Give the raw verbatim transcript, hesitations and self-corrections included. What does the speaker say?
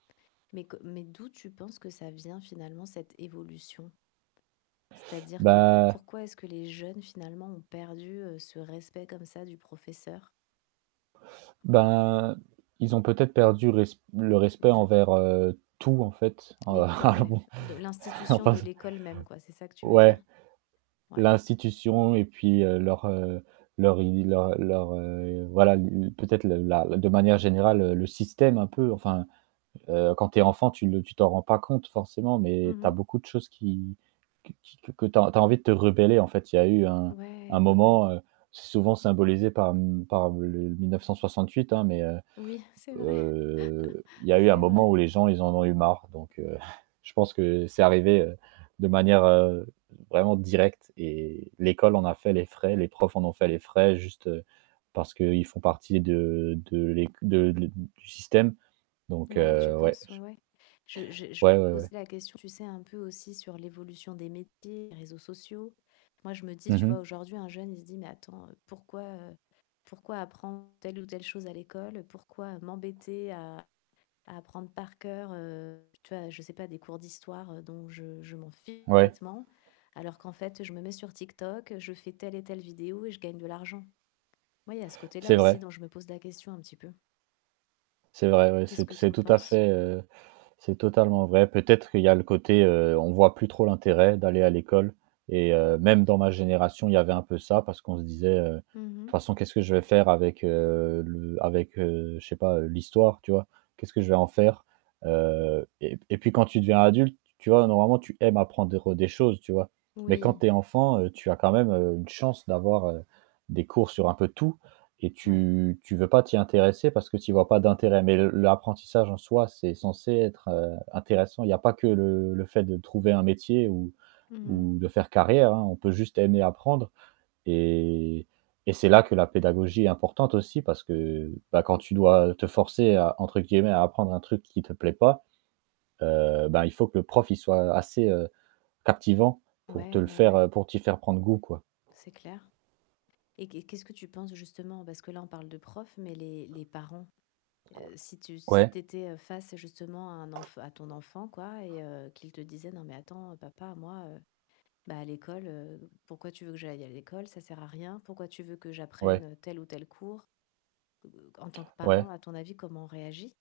Mais que mais d'où, tu penses que ça vient, finalement, cette évolution? C'est-à-dire que que Bah pourquoi est-ce que les jeunes finalement ont perdu, heu, ce respect comme ça du professeur? Bah, ils ont peut-être perdu le res le respect De envers, heu, tout, en fait, heu, L'éco alors, ouais bon. de l'institution Enfin, de c l'école même, quoi, c'est ça que tu veux dire? Ouais. Ouais. L'institution et puis, heu, leur, heu, leur i leur leur, heu voilà, l l peut être le la de manière générale, heu, le système un peu, enfin, heu, quand tu es enfant, tu le tu t'en rends pas compte forcément, Mmh mais tu as mh. beaucoup de choses qui que qui que que tu as en tu as envie de te rebeller en fait. Il y a eu un Ouais, un ouais, ouais. moment, heu, c'est souvent symbolisé par m par le l mille neuf-cent soixante-huit, hein, mais heu Oui, c'est vrai. heu, il y a eu un un C'est moment vrai. où les gens, ils en ont eu marre, donc heu, je pense que c'est arrivé, heu, de manière, heu, vraiment directe et l'école en a fait les frais, les profs en ont fait les frais juste parce qu'ils font partie de de l'éc de le du système, donc Ouais, tu heu, ouais, penses, ouais, j ouais. Je je je Ouais, ouais, ouais. posais la question, tu sais un peu aussi sur l'évolution des métiers, réseaux sociaux. Moi je me dis, Mmh tu vois? mh. Aujourd'hui un jeune il se dit: «Mais attends pourquoi, heu, pourquoi apprendre telle ou telle chose à l'école, pourquoi m'embêter à à apprendre par cœur, heu, tu vois? Je sais pas, des cours d'histoire dont je je m'en fiche Ouais. complètement, alors qu'en fait je me mets sur TikTok, je fais telle et telle vidéo et je gagne de l'argent?» oui il y a ce côté-là C'est aussi vrai. dont je me pose la question un petit peu. C'est vrai, ouais, Qu'est-ce c'est t que tu c'est en tout à penses? fait, heu, c'est totalement vrai. Peut-être qu'il y a le côté, heu, on voit plus trop l'intérêt d'aller à l'école et heu, même dans ma génération, il y avait un peu ça parce qu'on se disait, heu: «De Mmh mh. toute façon qu'est-ce que je vais faire avec, heu, le avec, heu, je sais pas, heu, l'histoire», tu vois? «Qu'est-ce que je vais en faire?» heu, et p et puis quand tu deviens adulte, tu vois? Normalement tu aimes apprendre des choses, tu vois? Mais quand Oui. tu es enfant, heu, tu as quand même, heu, une chance d'avoir, heu, des cours sur un peu tout et Ouais. tu tu veux pas t'y intéresser parce que tu y vois pas d'intérêt, mais le l'apprentissage en soi, c'est censé être, heu, intéressant. Il y a pas que le le fait de trouver un métier ou Mmh mh. ou de faire carrière, hein, on peut juste aimer apprendre et et c'est là que la pédagogie est importante aussi parce que, bah, quand tu dois te forcer à, entre guillemets, «à apprendre» un truc qui te plaît pas, heu, ben, il faut que le prof, il soit assez, heu, captivant pour te Ouais, le ouais, faire, ouais. heu, pour t'y faire prendre goût, quoi. C'est clair, et qu'est qu'est-ce que tu penses, justement, parce que là on parle de profs, mais les les parents, heu, si tu si Ouais. tu étais face, justement, à un enf à ton enfant, quoi et heu, qu'il te disait: «Non mais attends papa moi, bah, à l'école, heu, pourquoi tu veux que j'aille à l'école? Ça sert à rien. Pourquoi tu veux que Ouais. j'apprenne tel ou tel cours?» B heu heu, en tant que parent Ouais. à ton avis comment on réagit?